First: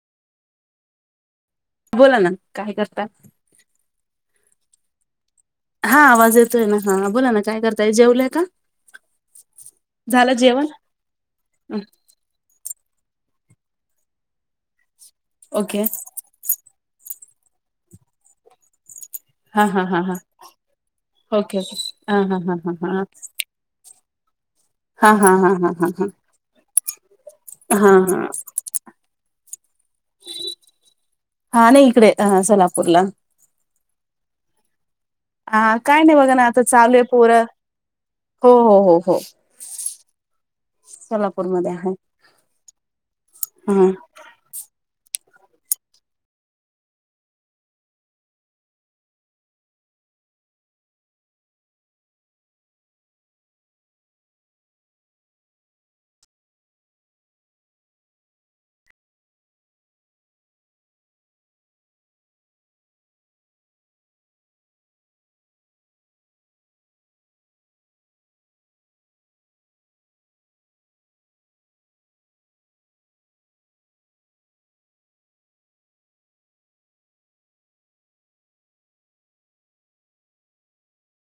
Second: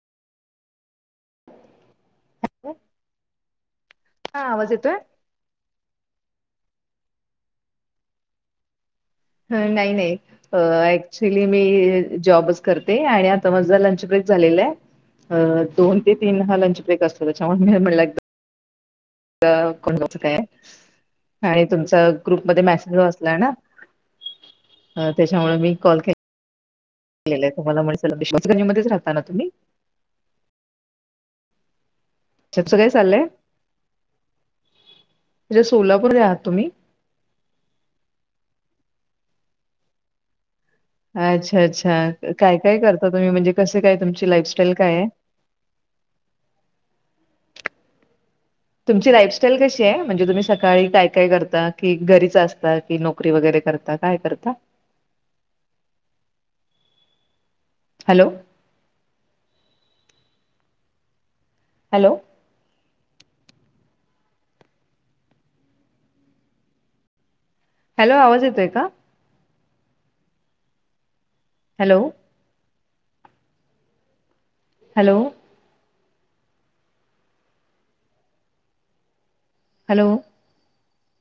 बोला ना? काय करताय? हा आवाज येतोय. हा आवाज येतोय ना, हा हा बोला ना काय करताय जेवल्या का...? हं नाही नाही, झालं जेवण ऍक्च्युली मी जॉबच करते. आणि आता माझा लंच ब्रेक झालेला आहे. ओके दोन ते तीन हा लंच ब्रेक असतो. त्याच्यामुळे, मी म्हणलं कि. हा हा कोण हा हा काय ओके आणि ओके तुमच हा हा हा ग्रुपमध्ये हा मॅसेज हा वाचलाय ना. अ हा हा हा त्याच्यामुळे, हा मी हा कॉल हा के लेल तुम्हाला हा म्हटलेलं, हा विश्वासगणी मध्येच राहता ना तुम्ही. हा नाही इकडे, ह त्याचं काय सोलापूरला. चाललंय म्हणजे हा काय सोलापूर नाही बघा आहात ना आता तुम्ही? चालू आहे. पोरं हो हो हो. हो अच्छा सोलापूरमध्ये आहे अच्छा काय काय करता, तुम्ही म्हणजे कशे हा काय तुमची लाईफस्टाईल काय आहे. तुमची लाईफस्टाईल कशी आहे. म्हणजे तुम्ही सकाळी काय काय करता. की घरीच असता की नोकरी वगैरे करता काय करता? Hello, hello. हॅलो, आवाज येतोय का? Hello hello hello